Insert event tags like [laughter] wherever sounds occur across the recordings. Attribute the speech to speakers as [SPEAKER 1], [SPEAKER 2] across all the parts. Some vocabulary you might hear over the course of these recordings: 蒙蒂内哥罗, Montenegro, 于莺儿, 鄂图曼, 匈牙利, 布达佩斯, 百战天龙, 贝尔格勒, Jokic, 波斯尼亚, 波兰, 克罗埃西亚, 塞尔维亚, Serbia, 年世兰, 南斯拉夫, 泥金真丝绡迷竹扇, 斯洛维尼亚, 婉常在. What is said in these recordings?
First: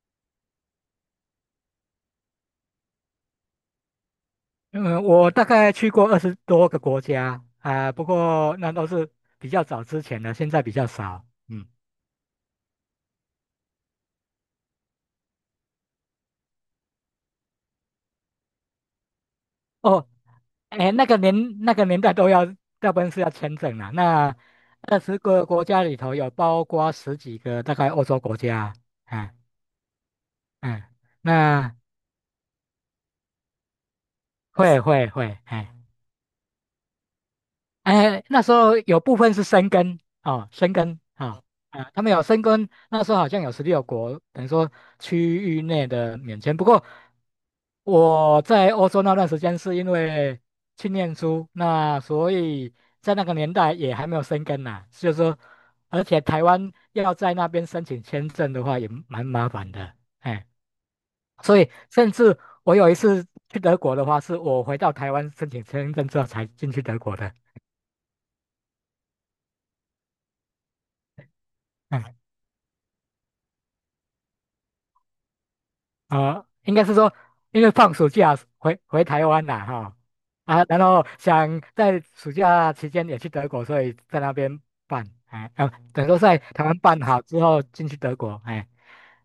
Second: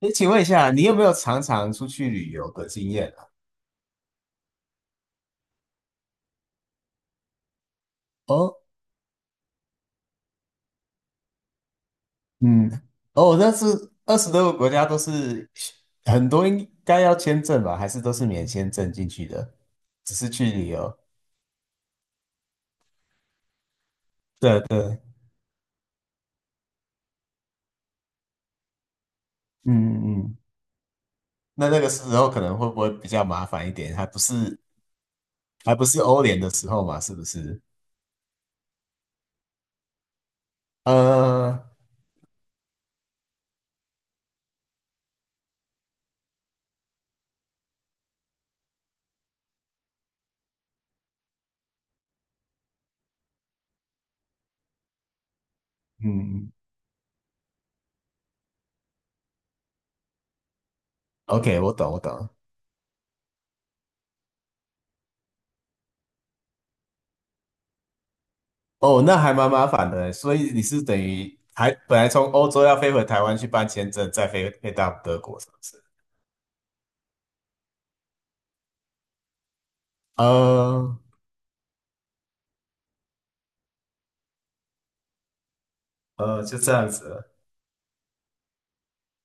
[SPEAKER 1] 诶，请问一下，你有没有常常出去旅游的经验啊？
[SPEAKER 2] 嗯，我大概去过20多个国家啊，不
[SPEAKER 1] 哦，
[SPEAKER 2] 过那都是比较早之前的，现在比较少。嗯，
[SPEAKER 1] 嗯，哦，那是二十多个国家都是很多应该要签证吧？还是都是免签证进去的？
[SPEAKER 2] 哦，
[SPEAKER 1] 只是去旅
[SPEAKER 2] 哎，
[SPEAKER 1] 游？
[SPEAKER 2] 那个年代都要，大部分是要签证啦。那
[SPEAKER 1] 对对，
[SPEAKER 2] 二
[SPEAKER 1] 嗯
[SPEAKER 2] 十个国家里头有包括10几个大概欧洲国家，哎，
[SPEAKER 1] 嗯嗯。
[SPEAKER 2] 嗯，
[SPEAKER 1] 那
[SPEAKER 2] 那
[SPEAKER 1] 那个时候可能会不会比较麻烦一点？还不是
[SPEAKER 2] 会，哎
[SPEAKER 1] 还不是欧联的时候嘛？是不是？
[SPEAKER 2] 哎，那时候有部分是申根哦，申根啊。
[SPEAKER 1] 呃，
[SPEAKER 2] 啊，他们有申根，那时候好像有16国，等于说区域内的免签。不过我在欧洲那段时间是因为去念书，那所以在那个年代也还没有生根呐，所以说，而且台
[SPEAKER 1] 嗯
[SPEAKER 2] 湾要在那边申请签证的话也蛮麻烦的，哎，所
[SPEAKER 1] ，OK，
[SPEAKER 2] 以
[SPEAKER 1] 我懂我
[SPEAKER 2] 甚
[SPEAKER 1] 懂。
[SPEAKER 2] 至我有一次去德国的话，是我回到台湾申请签证之后才进去德国的，
[SPEAKER 1] 哦，那还蛮麻烦的欸，所以你是等于还本来
[SPEAKER 2] 嗯。
[SPEAKER 1] 从欧洲要飞回台湾去办签证，再飞到德国，是不是？
[SPEAKER 2] 啊，应该是说，因为放暑假回台湾啦，哈，啊，然
[SPEAKER 1] 呃
[SPEAKER 2] 后想在暑假期间也去德国，所以在那边办，哎，啊，等于说在
[SPEAKER 1] 就
[SPEAKER 2] 台
[SPEAKER 1] 这
[SPEAKER 2] 湾
[SPEAKER 1] 样
[SPEAKER 2] 办
[SPEAKER 1] 子
[SPEAKER 2] 好
[SPEAKER 1] 了。
[SPEAKER 2] 之后进去德国，哎，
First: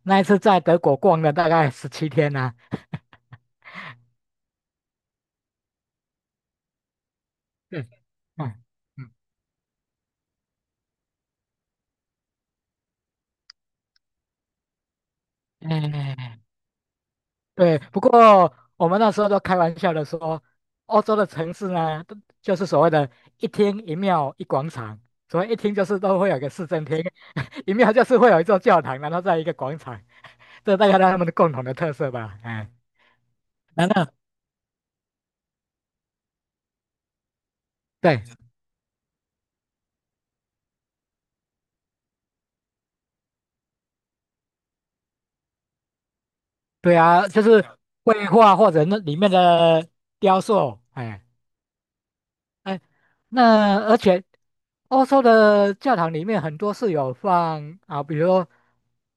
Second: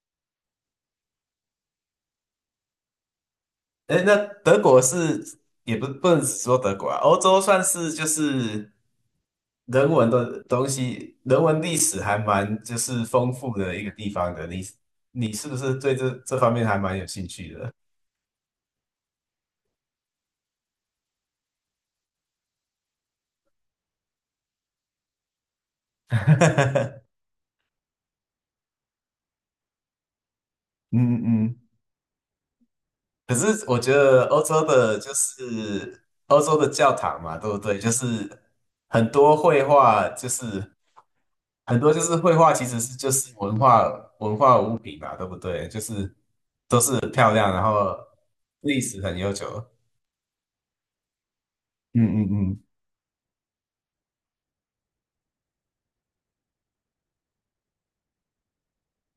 [SPEAKER 2] 那一次在德国逛了大概17天呐。啊，
[SPEAKER 1] 哎，那德国是也不能只说德国啊，欧洲算
[SPEAKER 2] 对，
[SPEAKER 1] 是就
[SPEAKER 2] 嗯
[SPEAKER 1] 是人文的东西，人文历史还蛮就是丰富的一个地方的。你是不是
[SPEAKER 2] 嗯，
[SPEAKER 1] 对这
[SPEAKER 2] 哎。
[SPEAKER 1] 方面还蛮有兴趣的？
[SPEAKER 2] 对，不过我们那时候都开玩笑的说，欧洲的城市呢，都就是所谓的一厅一庙一广场。所谓一厅就是都会有一个市政
[SPEAKER 1] [laughs]
[SPEAKER 2] 厅，[laughs] 一庙就是会有一座教堂，然后在一个广场，[laughs] 这大概他
[SPEAKER 1] 嗯
[SPEAKER 2] 们的共
[SPEAKER 1] 嗯。
[SPEAKER 2] 同的特色吧。哎，
[SPEAKER 1] 可是我
[SPEAKER 2] 那
[SPEAKER 1] 觉
[SPEAKER 2] 那
[SPEAKER 1] 得欧洲的，就是欧洲的教堂嘛，对不对？就是
[SPEAKER 2] 对，
[SPEAKER 1] 很多绘画，就是很多就是绘画，其实是就是文化物品嘛，对不对？就是都是
[SPEAKER 2] 对
[SPEAKER 1] 很
[SPEAKER 2] 啊，
[SPEAKER 1] 漂
[SPEAKER 2] 就
[SPEAKER 1] 亮，然
[SPEAKER 2] 是
[SPEAKER 1] 后
[SPEAKER 2] 绘画或
[SPEAKER 1] 历
[SPEAKER 2] 者那
[SPEAKER 1] 史
[SPEAKER 2] 里
[SPEAKER 1] 很
[SPEAKER 2] 面
[SPEAKER 1] 悠久。
[SPEAKER 2] 的雕塑，哎。
[SPEAKER 1] 嗯嗯
[SPEAKER 2] 哎，那而且欧洲的教堂里面很多是有放啊，比如说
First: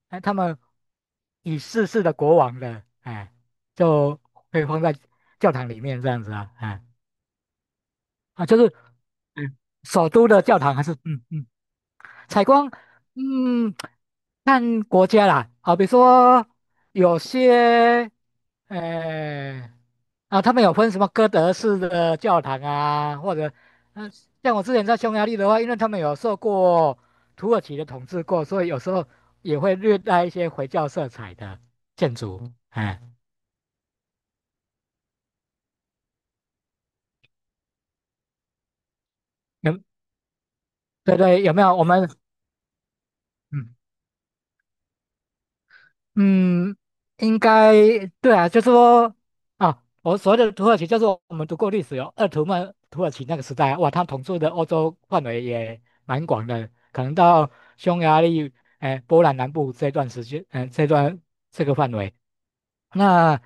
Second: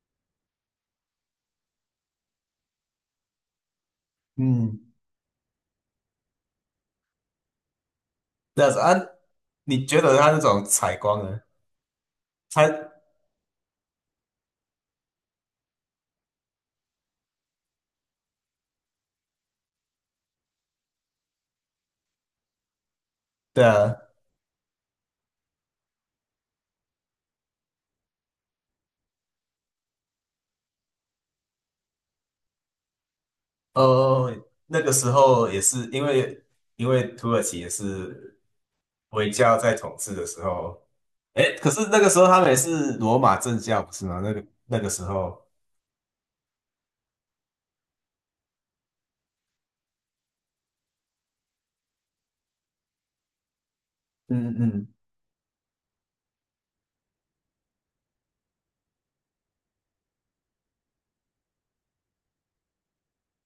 [SPEAKER 2] 哎他们已逝世的国王的，哎，就
[SPEAKER 1] 嗯
[SPEAKER 2] 会放
[SPEAKER 1] 嗯，
[SPEAKER 2] 在教堂里面这样子啊，哎，啊，就
[SPEAKER 1] 这
[SPEAKER 2] 是
[SPEAKER 1] 样子啊？
[SPEAKER 2] 嗯，
[SPEAKER 1] 你觉
[SPEAKER 2] 首
[SPEAKER 1] 得
[SPEAKER 2] 都
[SPEAKER 1] 它那
[SPEAKER 2] 的教
[SPEAKER 1] 种
[SPEAKER 2] 堂还是
[SPEAKER 1] 采
[SPEAKER 2] 嗯
[SPEAKER 1] 光呢？
[SPEAKER 2] 嗯。采光，
[SPEAKER 1] 它
[SPEAKER 2] 嗯，看国家啦，好比说有些，呃，啊，他们有分什么哥德式的教堂啊，或者，
[SPEAKER 1] 对啊，
[SPEAKER 2] 嗯，像我之前在匈牙利的话，因为他们有受过土耳其的统治过，所以有时候也会略带一些回教色彩的建筑，哎，
[SPEAKER 1] 哦，那个时候也是因为土耳其也是。回教在
[SPEAKER 2] 有，
[SPEAKER 1] 统治的时候，
[SPEAKER 2] 对对，
[SPEAKER 1] 哎，
[SPEAKER 2] 有没
[SPEAKER 1] 可
[SPEAKER 2] 有？
[SPEAKER 1] 是
[SPEAKER 2] 我
[SPEAKER 1] 那
[SPEAKER 2] 们，
[SPEAKER 1] 个时候他们也是罗马正
[SPEAKER 2] 嗯
[SPEAKER 1] 教，不是吗？那个时候，
[SPEAKER 2] 嗯，应该对啊，就是说啊，我所谓的土耳其，就是我们读过历史有鄂图曼土耳其那个时代啊，哇，他统治的
[SPEAKER 1] 嗯
[SPEAKER 2] 欧
[SPEAKER 1] 嗯，
[SPEAKER 2] 洲范围也蛮广的，可能到匈牙利、哎、波兰南部这段时间，嗯，这段这个范围，那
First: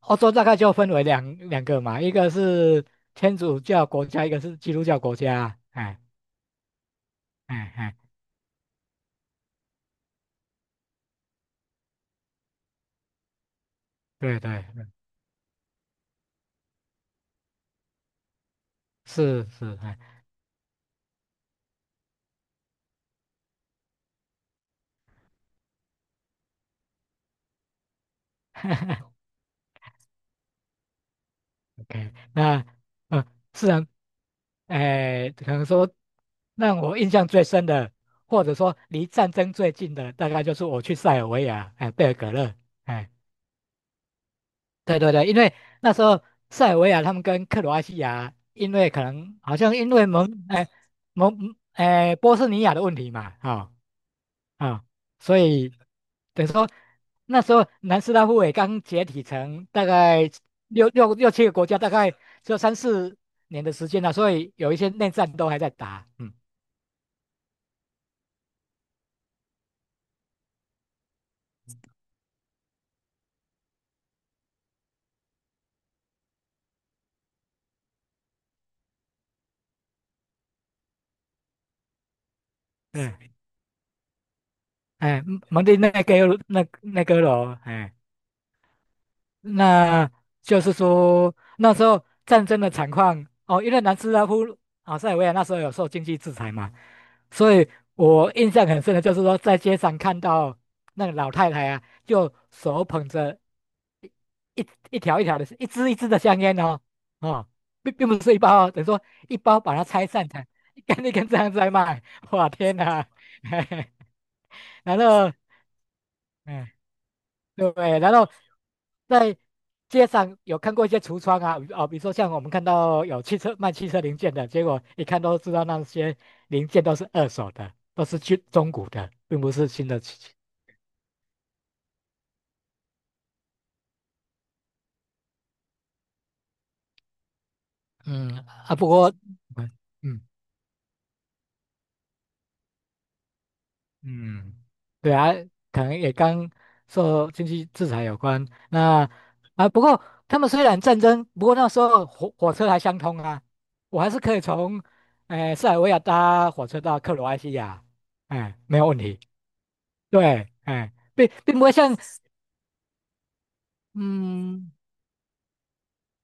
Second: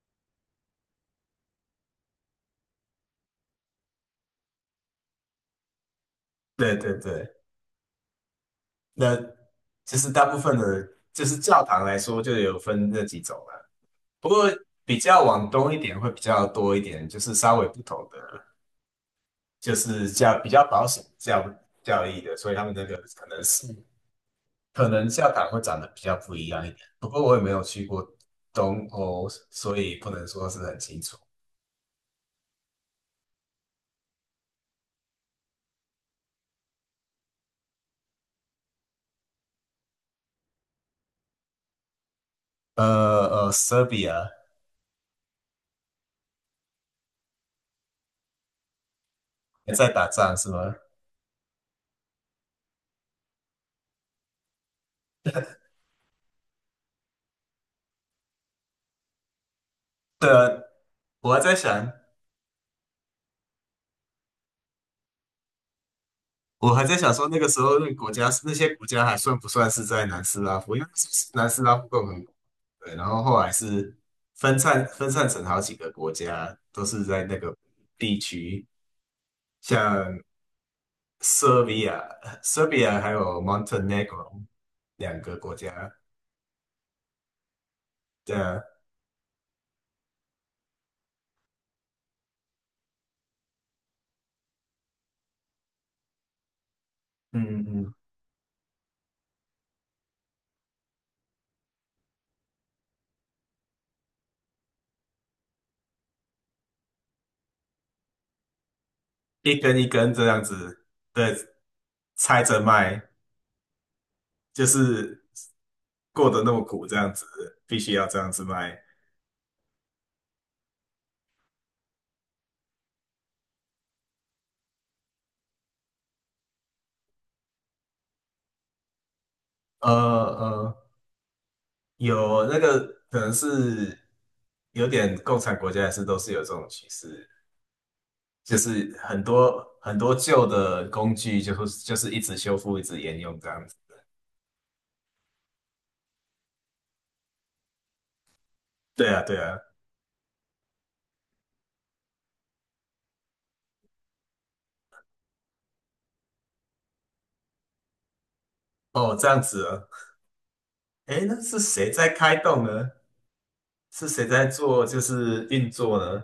[SPEAKER 2] 欧洲大概就分为两个嘛，一个是天主教国家，一个是基督教国家，哎
[SPEAKER 1] 对对对，
[SPEAKER 2] 哎哎，
[SPEAKER 1] 那其实大部分的，就是教堂来说，就有分那几种了。不
[SPEAKER 2] 对
[SPEAKER 1] 过
[SPEAKER 2] 对，
[SPEAKER 1] 比较往东一点会比较多一点，就是稍微不同的，
[SPEAKER 2] 是
[SPEAKER 1] 就
[SPEAKER 2] 是，哎。
[SPEAKER 1] 是教比较保守的教义的，所以他们那个可能教堂会长得比较不一样一点。不过我也没有去过东
[SPEAKER 2] [laughs]
[SPEAKER 1] 欧，所以不能说是很清楚。
[SPEAKER 2] OK，那呃，是然，哎，可能说让我印象最深的，或者说离战争最近的，大概就是我去塞尔维亚，哎、贝尔格勒，哎，
[SPEAKER 1] 呃Serbia
[SPEAKER 2] 对对对，因为那时候塞尔维亚他们跟克罗埃西亚，因为可能好
[SPEAKER 1] 也
[SPEAKER 2] 像
[SPEAKER 1] 在
[SPEAKER 2] 因为
[SPEAKER 1] 打仗
[SPEAKER 2] 蒙，
[SPEAKER 1] 是
[SPEAKER 2] 哎、
[SPEAKER 1] 吗？
[SPEAKER 2] 蒙，哎，波斯尼亚的问题嘛。啊，啊，所以等于说那时候南斯拉夫也刚解体成大
[SPEAKER 1] 对
[SPEAKER 2] 概
[SPEAKER 1] 啊，
[SPEAKER 2] 六六六
[SPEAKER 1] 我还
[SPEAKER 2] 七个
[SPEAKER 1] 在
[SPEAKER 2] 国家，大
[SPEAKER 1] 想，
[SPEAKER 2] 概只有三四年的时间了，所以有一些内战都还在打。嗯，
[SPEAKER 1] 我还在想说那个时候那个国家那些国家还算不算是在南斯拉夫？因为是南斯拉夫共和国，对，然后后来是分散成好几个国家，都是在那个地区，像 Serbia、Serbia 还
[SPEAKER 2] 对，
[SPEAKER 1] 有 Montenegro 两
[SPEAKER 2] 哎，
[SPEAKER 1] 个国
[SPEAKER 2] 蒙
[SPEAKER 1] 家，
[SPEAKER 2] 蒂内哥那那哥罗，哎。
[SPEAKER 1] 对啊，
[SPEAKER 2] 那就是说那时候战争的惨况哦，因为南斯拉夫啊塞尔维亚那时候有受经济制裁嘛，所
[SPEAKER 1] 嗯
[SPEAKER 2] 以
[SPEAKER 1] 嗯，
[SPEAKER 2] 我印象很深的就是说在街上看到那个老太太啊，就手捧着一条一条的，一支一支的香烟哦，哦，并不是一包哦，等于说一
[SPEAKER 1] 一
[SPEAKER 2] 包把
[SPEAKER 1] 根一
[SPEAKER 2] 它拆
[SPEAKER 1] 根这
[SPEAKER 2] 散
[SPEAKER 1] 样
[SPEAKER 2] 成一
[SPEAKER 1] 子，
[SPEAKER 2] 根一根
[SPEAKER 1] 对，
[SPEAKER 2] 这样子来卖。
[SPEAKER 1] 拆
[SPEAKER 2] 哇，
[SPEAKER 1] 着
[SPEAKER 2] 天哪，
[SPEAKER 1] 卖。就
[SPEAKER 2] [laughs] 然
[SPEAKER 1] 是
[SPEAKER 2] 后。
[SPEAKER 1] 过得那么
[SPEAKER 2] 嗯，
[SPEAKER 1] 苦，这样子
[SPEAKER 2] 对，不
[SPEAKER 1] 必须
[SPEAKER 2] 对？
[SPEAKER 1] 要
[SPEAKER 2] 然
[SPEAKER 1] 这
[SPEAKER 2] 后
[SPEAKER 1] 样子卖。
[SPEAKER 2] 在街上有看过一些橱窗啊，啊，比如说像我们看到有汽车卖汽车零件的，结果一看都知道那些零件都是二手的，都是去中古的，并不是新
[SPEAKER 1] 呃
[SPEAKER 2] 的汽，
[SPEAKER 1] 呃，有那个可能是有点共产国家也是都是有这种趋势，
[SPEAKER 2] 嗯
[SPEAKER 1] 就
[SPEAKER 2] 啊，不
[SPEAKER 1] 是
[SPEAKER 2] 过，
[SPEAKER 1] 很多很多
[SPEAKER 2] 嗯
[SPEAKER 1] 旧的工具就是一直修复，一直沿用这样子。
[SPEAKER 2] 嗯，对啊，可能也跟受经济制裁有关。
[SPEAKER 1] 对
[SPEAKER 2] 那
[SPEAKER 1] 啊，对啊，
[SPEAKER 2] 啊，不过他们虽然战争，不过那时候火车还相通啊，我还是可以从，塞尔维亚搭火车到克罗埃西亚，哎，没有问
[SPEAKER 1] 哦，
[SPEAKER 2] 题。
[SPEAKER 1] 这样子啊，
[SPEAKER 2] 对，哎，
[SPEAKER 1] 诶，
[SPEAKER 2] 并
[SPEAKER 1] 那
[SPEAKER 2] 并
[SPEAKER 1] 是
[SPEAKER 2] 不会
[SPEAKER 1] 谁
[SPEAKER 2] 像，
[SPEAKER 1] 在开动呢？是谁在
[SPEAKER 2] 嗯
[SPEAKER 1] 做就是运作呢？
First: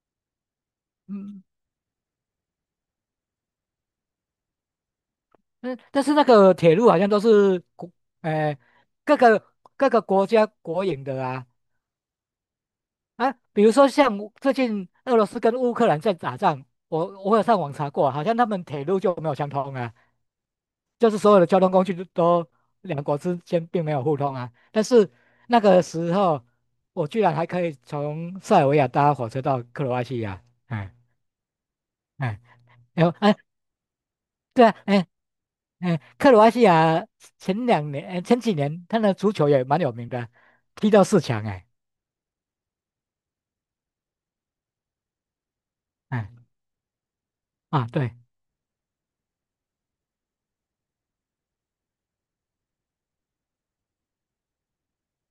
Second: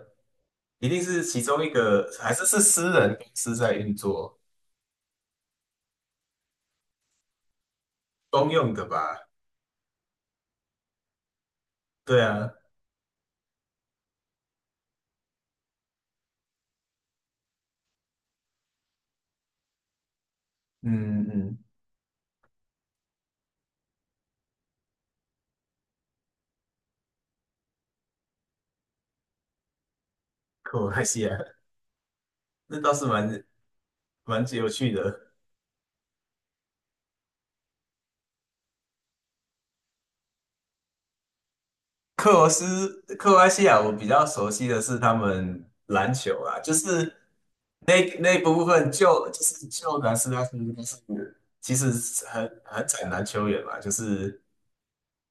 [SPEAKER 1] 一定是其
[SPEAKER 2] 嗯，
[SPEAKER 1] 中一个，还是私人公司在运作，
[SPEAKER 2] 但但是那个铁路好像都是国，
[SPEAKER 1] 公
[SPEAKER 2] 哎，
[SPEAKER 1] 用的吧？
[SPEAKER 2] 各个各个国家国营的啊。
[SPEAKER 1] 对啊，
[SPEAKER 2] 啊，比如说像最近俄罗斯跟乌克兰在打仗，我有上网查过，好像他们铁路就没有相通啊，就是
[SPEAKER 1] 嗯
[SPEAKER 2] 所有的
[SPEAKER 1] 嗯，
[SPEAKER 2] 交通工具都都两国之间并没有互通啊。但是那个时候，我居然还可以从塞尔维亚搭火车到克罗埃西亚，
[SPEAKER 1] 克罗
[SPEAKER 2] 哎
[SPEAKER 1] 埃西亚，[laughs]
[SPEAKER 2] 哎，
[SPEAKER 1] 那倒是
[SPEAKER 2] 然后哎，
[SPEAKER 1] 蛮
[SPEAKER 2] 对
[SPEAKER 1] 有
[SPEAKER 2] 啊，
[SPEAKER 1] 趣
[SPEAKER 2] 哎
[SPEAKER 1] 的。
[SPEAKER 2] 哎，克罗埃西亚前2年哎前几年他的足球也蛮有名的，踢到四强哎，
[SPEAKER 1] 克罗埃西亚，我比较熟悉的是他们篮球
[SPEAKER 2] 哎，
[SPEAKER 1] 啊，就是
[SPEAKER 2] 啊
[SPEAKER 1] 那
[SPEAKER 2] 对，
[SPEAKER 1] 那一部分就是南斯拉夫，但是其实很惨男球员嘛，就是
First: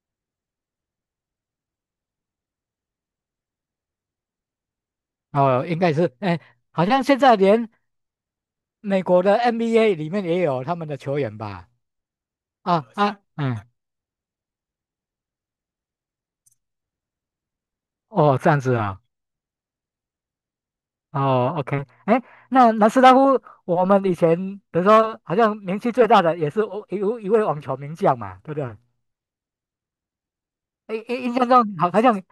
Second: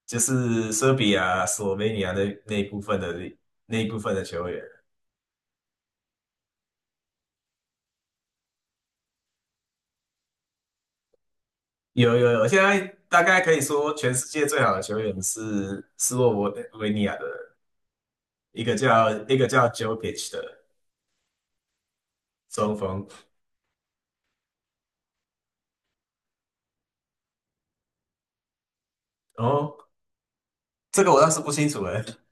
[SPEAKER 1] 就是塞比亚、斯洛维尼亚那一部分的球员，
[SPEAKER 2] 哦应该是哎，好像现在连美国的 NBA 里面也有他们的球员吧？
[SPEAKER 1] 有有有，现在
[SPEAKER 2] 啊，啊，
[SPEAKER 1] 大概可以
[SPEAKER 2] 嗯，
[SPEAKER 1] 说全世界最好的球员是斯洛文维尼亚的人
[SPEAKER 2] 哦，这样
[SPEAKER 1] 一个
[SPEAKER 2] 子啊，
[SPEAKER 1] 叫一个叫 Jokic 的。
[SPEAKER 2] 哦，OK，哎，那
[SPEAKER 1] 中
[SPEAKER 2] 南斯
[SPEAKER 1] 锋。
[SPEAKER 2] 拉夫，我们以前比如说好像名气最大的也是哦一位网球名将嘛，对不对？
[SPEAKER 1] 哦，
[SPEAKER 2] 哎，
[SPEAKER 1] 这个我
[SPEAKER 2] 印
[SPEAKER 1] 倒
[SPEAKER 2] 印
[SPEAKER 1] 是
[SPEAKER 2] 象
[SPEAKER 1] 不清
[SPEAKER 2] 中
[SPEAKER 1] 楚
[SPEAKER 2] 好好
[SPEAKER 1] 哎。
[SPEAKER 2] 像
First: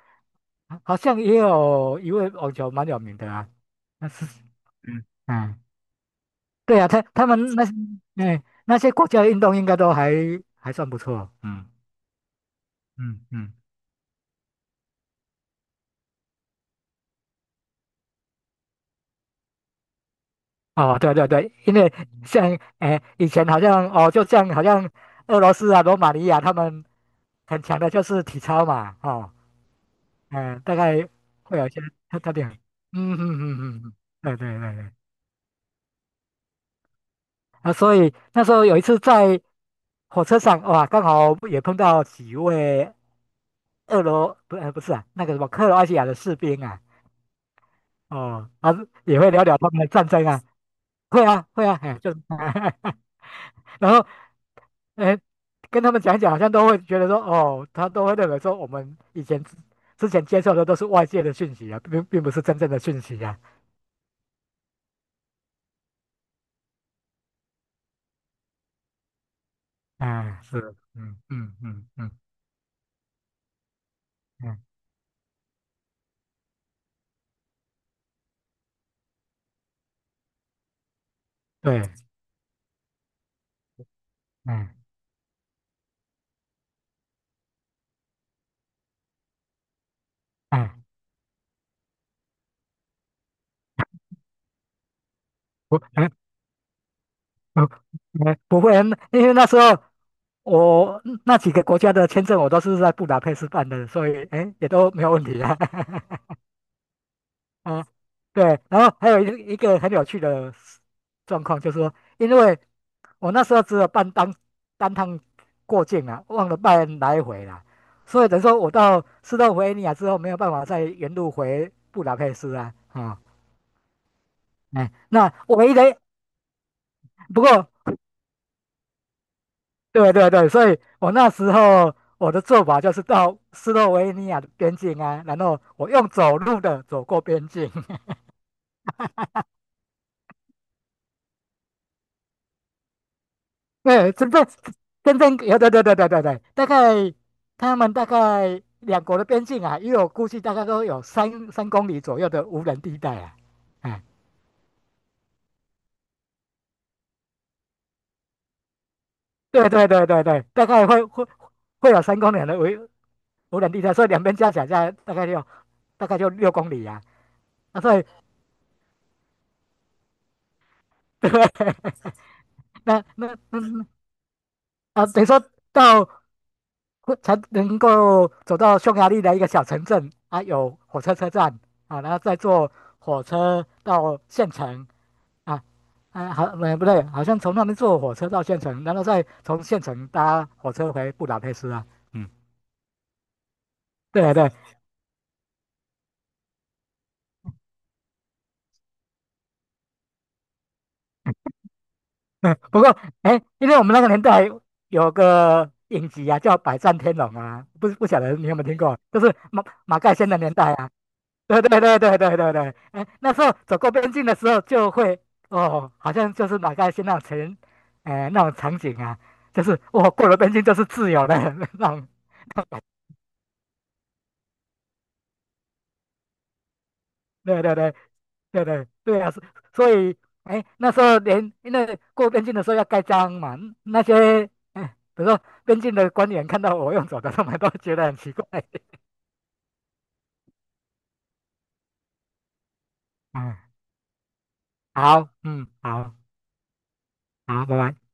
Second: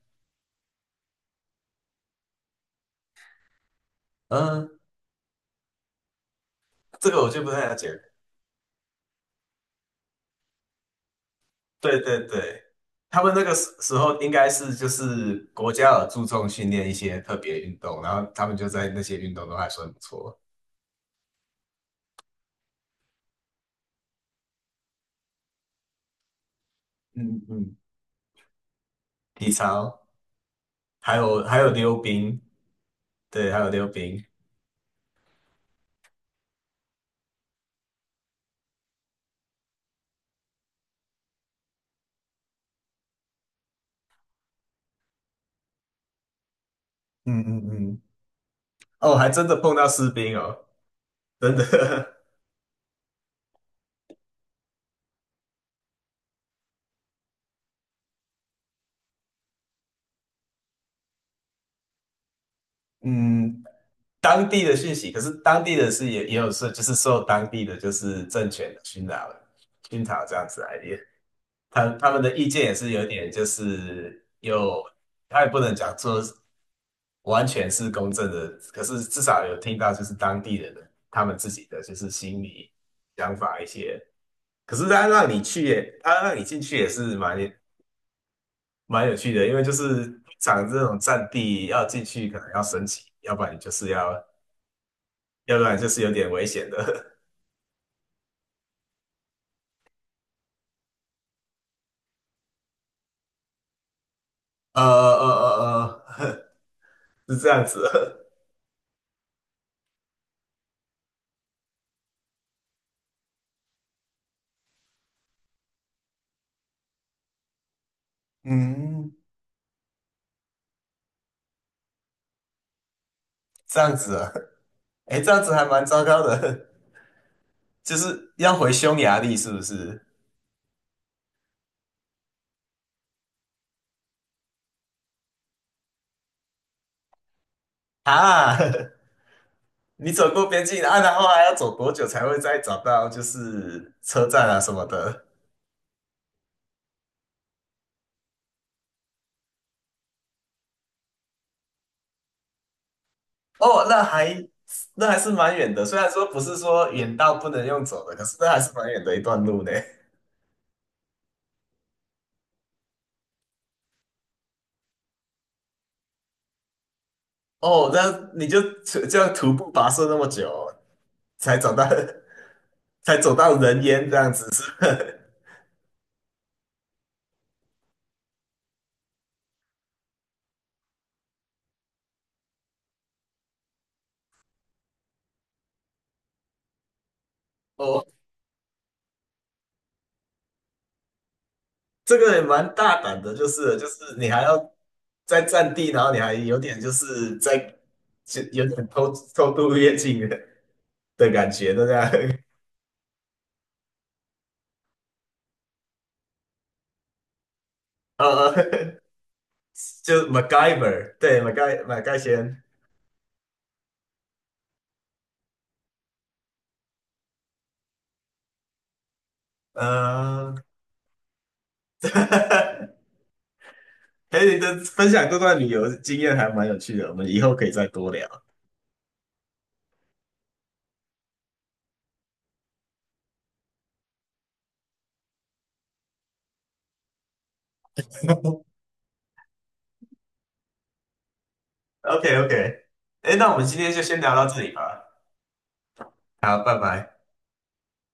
[SPEAKER 2] 好像也有一位网球蛮有名的啊，那是，
[SPEAKER 1] 嗯，
[SPEAKER 2] 嗯嗯，对啊，他
[SPEAKER 1] 这个
[SPEAKER 2] 他
[SPEAKER 1] 我
[SPEAKER 2] 们
[SPEAKER 1] 就不
[SPEAKER 2] 那
[SPEAKER 1] 太
[SPEAKER 2] 些，
[SPEAKER 1] 了解。
[SPEAKER 2] 哎，那些国家运动应该都还还算不错，嗯
[SPEAKER 1] 对对对，他
[SPEAKER 2] 嗯
[SPEAKER 1] 们那个
[SPEAKER 2] 嗯，
[SPEAKER 1] 时候应该是就是国家有注重训练一些特别运动，然后他们就在那些运动都还算不错。
[SPEAKER 2] 哦，对啊对啊对，因为像哎，以前好像哦，就像好像俄罗斯啊、罗马尼亚他们
[SPEAKER 1] 嗯
[SPEAKER 2] 很
[SPEAKER 1] 嗯，
[SPEAKER 2] 强的就是体操嘛，哦，
[SPEAKER 1] 体操，
[SPEAKER 2] 嗯，大概
[SPEAKER 1] 还有还
[SPEAKER 2] 会有
[SPEAKER 1] 有
[SPEAKER 2] 一些
[SPEAKER 1] 溜
[SPEAKER 2] 特特
[SPEAKER 1] 冰，
[SPEAKER 2] 点，嗯嗯
[SPEAKER 1] 对，还有
[SPEAKER 2] 嗯
[SPEAKER 1] 溜
[SPEAKER 2] 嗯，
[SPEAKER 1] 冰。
[SPEAKER 2] 对对对对，啊，所以那时候有一次在火车上，哇，刚好也碰到几位俄罗不呃不是啊，那个什么克罗埃西亚的士兵啊，
[SPEAKER 1] 嗯嗯嗯，
[SPEAKER 2] 哦，啊，
[SPEAKER 1] 哦，
[SPEAKER 2] 也
[SPEAKER 1] 还
[SPEAKER 2] 会聊
[SPEAKER 1] 真的
[SPEAKER 2] 聊他
[SPEAKER 1] 碰
[SPEAKER 2] 们的
[SPEAKER 1] 到
[SPEAKER 2] 战
[SPEAKER 1] 士
[SPEAKER 2] 争
[SPEAKER 1] 兵
[SPEAKER 2] 啊，
[SPEAKER 1] 哦，
[SPEAKER 2] 会啊
[SPEAKER 1] 真
[SPEAKER 2] 会啊，哎，就是
[SPEAKER 1] 的。
[SPEAKER 2] [laughs]。然后，哎，跟他们讲一讲，好像都会觉得说，哦，他都会认为说，我们以前之前接受的都是外界的讯息啊，并并不是真正的讯
[SPEAKER 1] [laughs]
[SPEAKER 2] 息啊。
[SPEAKER 1] 嗯，当地的讯息，可是当地的是也有受，就是受当地的就是政权的熏陶了，熏陶这
[SPEAKER 2] 嗯，
[SPEAKER 1] 样子
[SPEAKER 2] 是，
[SPEAKER 1] 来的。
[SPEAKER 2] 嗯嗯嗯
[SPEAKER 1] 他
[SPEAKER 2] 嗯，
[SPEAKER 1] 他们的意见也是有点，就是
[SPEAKER 2] 嗯，
[SPEAKER 1] 有，他也不能讲说完全是公正的，可是至少有听到就是当地人的他们自己的
[SPEAKER 2] 对，
[SPEAKER 1] 就是心理想法一些。
[SPEAKER 2] 嗯
[SPEAKER 1] 可是他让你去也，他让你进去也是蛮有趣的，因为就是通常这
[SPEAKER 2] 嗯，
[SPEAKER 1] 种战地要进去可能要升级，要不然就是要，要不
[SPEAKER 2] 不，
[SPEAKER 1] 然就是有
[SPEAKER 2] 嗯
[SPEAKER 1] 点危险的。
[SPEAKER 2] 不，哎不会啊，因为那时候我那几个国家的签证我都是在布达佩斯办的，所以哎，也
[SPEAKER 1] [laughs] 呃呃
[SPEAKER 2] 都没有问题啊。
[SPEAKER 1] 呃
[SPEAKER 2] [laughs]
[SPEAKER 1] 呃，[laughs] 是这样
[SPEAKER 2] 嗯，
[SPEAKER 1] 子。[laughs]
[SPEAKER 2] 对，然后还有一个很有趣的状况，就是说，因为我那时候只有办单趟过境啊，忘了办来回啦，所以等于说我到
[SPEAKER 1] 嗯，
[SPEAKER 2] 斯洛维尼亚之后，没有办法再原路回布达佩斯啊，啊，
[SPEAKER 1] 这样子啊，
[SPEAKER 2] 哎，
[SPEAKER 1] [laughs] 哎，这
[SPEAKER 2] 那
[SPEAKER 1] 样子
[SPEAKER 2] 我
[SPEAKER 1] 还
[SPEAKER 2] 唯一
[SPEAKER 1] 蛮
[SPEAKER 2] 的
[SPEAKER 1] 糟糕的。
[SPEAKER 2] 不过，
[SPEAKER 1] 就是要回匈牙利，是不是？
[SPEAKER 2] 对对对，所以我那时候我的做法就是到斯洛维尼亚的边境啊，然后我用走路的走过边境。
[SPEAKER 1] 啊，[laughs] 你走过边境啊，然后还要走多久才会再找到就是
[SPEAKER 2] 对，
[SPEAKER 1] 车
[SPEAKER 2] 真正
[SPEAKER 1] 站啊什么
[SPEAKER 2] 真
[SPEAKER 1] 的？
[SPEAKER 2] 正有对对对对对对，大概他们大概两国的边境啊，因为我估计大概都有三公里左右的无人地带啊，
[SPEAKER 1] 哦，那
[SPEAKER 2] 哎，
[SPEAKER 1] 还那还是蛮远的，虽然说不是说远到不能用走的，可是那还是蛮远的一段路
[SPEAKER 2] 对
[SPEAKER 1] 呢。
[SPEAKER 2] 对对对对，大概会有三公里的无无人地带，所以两边加起来大概就6公里啊。啊，
[SPEAKER 1] 哦，
[SPEAKER 2] 所以
[SPEAKER 1] 那你就这样徒步跋涉那么久，
[SPEAKER 2] [laughs] 对，
[SPEAKER 1] 才找到 [laughs]
[SPEAKER 2] 那
[SPEAKER 1] 才走
[SPEAKER 2] 那
[SPEAKER 1] 到人
[SPEAKER 2] 那
[SPEAKER 1] 烟这样子，是吧？
[SPEAKER 2] 啊，等于说到才能够走到匈牙利的一个小城镇啊，有火车车站啊，然后再坐火车到县城。啊啊，好，不对，好像从那边
[SPEAKER 1] [laughs]
[SPEAKER 2] 坐
[SPEAKER 1] 哦
[SPEAKER 2] 火车到县城，然后再从县城搭火车回布达佩斯啊。
[SPEAKER 1] 这
[SPEAKER 2] 嗯，
[SPEAKER 1] 个也蛮大胆的，就是
[SPEAKER 2] 对
[SPEAKER 1] 你
[SPEAKER 2] 啊
[SPEAKER 1] 还
[SPEAKER 2] 对，
[SPEAKER 1] 要在占地，然后你还有点就是在就有点偷渡越境的感觉，对不对？
[SPEAKER 2] 嗯，不过哎，因为我们那个年代有个影集啊，叫《百战天龙》啊，不不
[SPEAKER 1] [laughs]
[SPEAKER 2] 晓得你
[SPEAKER 1] 呃，
[SPEAKER 2] 有没有听过，
[SPEAKER 1] [laughs]
[SPEAKER 2] 就是马马盖
[SPEAKER 1] 就是
[SPEAKER 2] 先的年代啊。
[SPEAKER 1] MacGyver，对
[SPEAKER 2] 对对
[SPEAKER 1] ，MacGy
[SPEAKER 2] 对
[SPEAKER 1] MacGy
[SPEAKER 2] 对对对
[SPEAKER 1] 先，
[SPEAKER 2] 对，哎，那时候走过边境的时候就会哦，好像就是马盖先那种情，哎，那种场景啊，就是我、哦过了边
[SPEAKER 1] 呃，
[SPEAKER 2] 境就是自由的 [laughs] 那种。
[SPEAKER 1] [laughs] 哎，你的分享这段旅游经验还蛮有趣的，我们以后
[SPEAKER 2] 对
[SPEAKER 1] 可以
[SPEAKER 2] 对
[SPEAKER 1] 再
[SPEAKER 2] 对
[SPEAKER 1] 多聊。
[SPEAKER 2] 对对，对啊，所以哎，那时候连因为过边境的时候要盖章嘛，那些哎，比如说边境的官员看到我用走的，他们都觉得很奇怪。
[SPEAKER 1] [laughs] OK OK，
[SPEAKER 2] [laughs]
[SPEAKER 1] 哎，那
[SPEAKER 2] 嗯，
[SPEAKER 1] 我们今天就先聊到这里吧，
[SPEAKER 2] 好，嗯，好，
[SPEAKER 1] 好，拜拜。
[SPEAKER 2] 好，拜拜。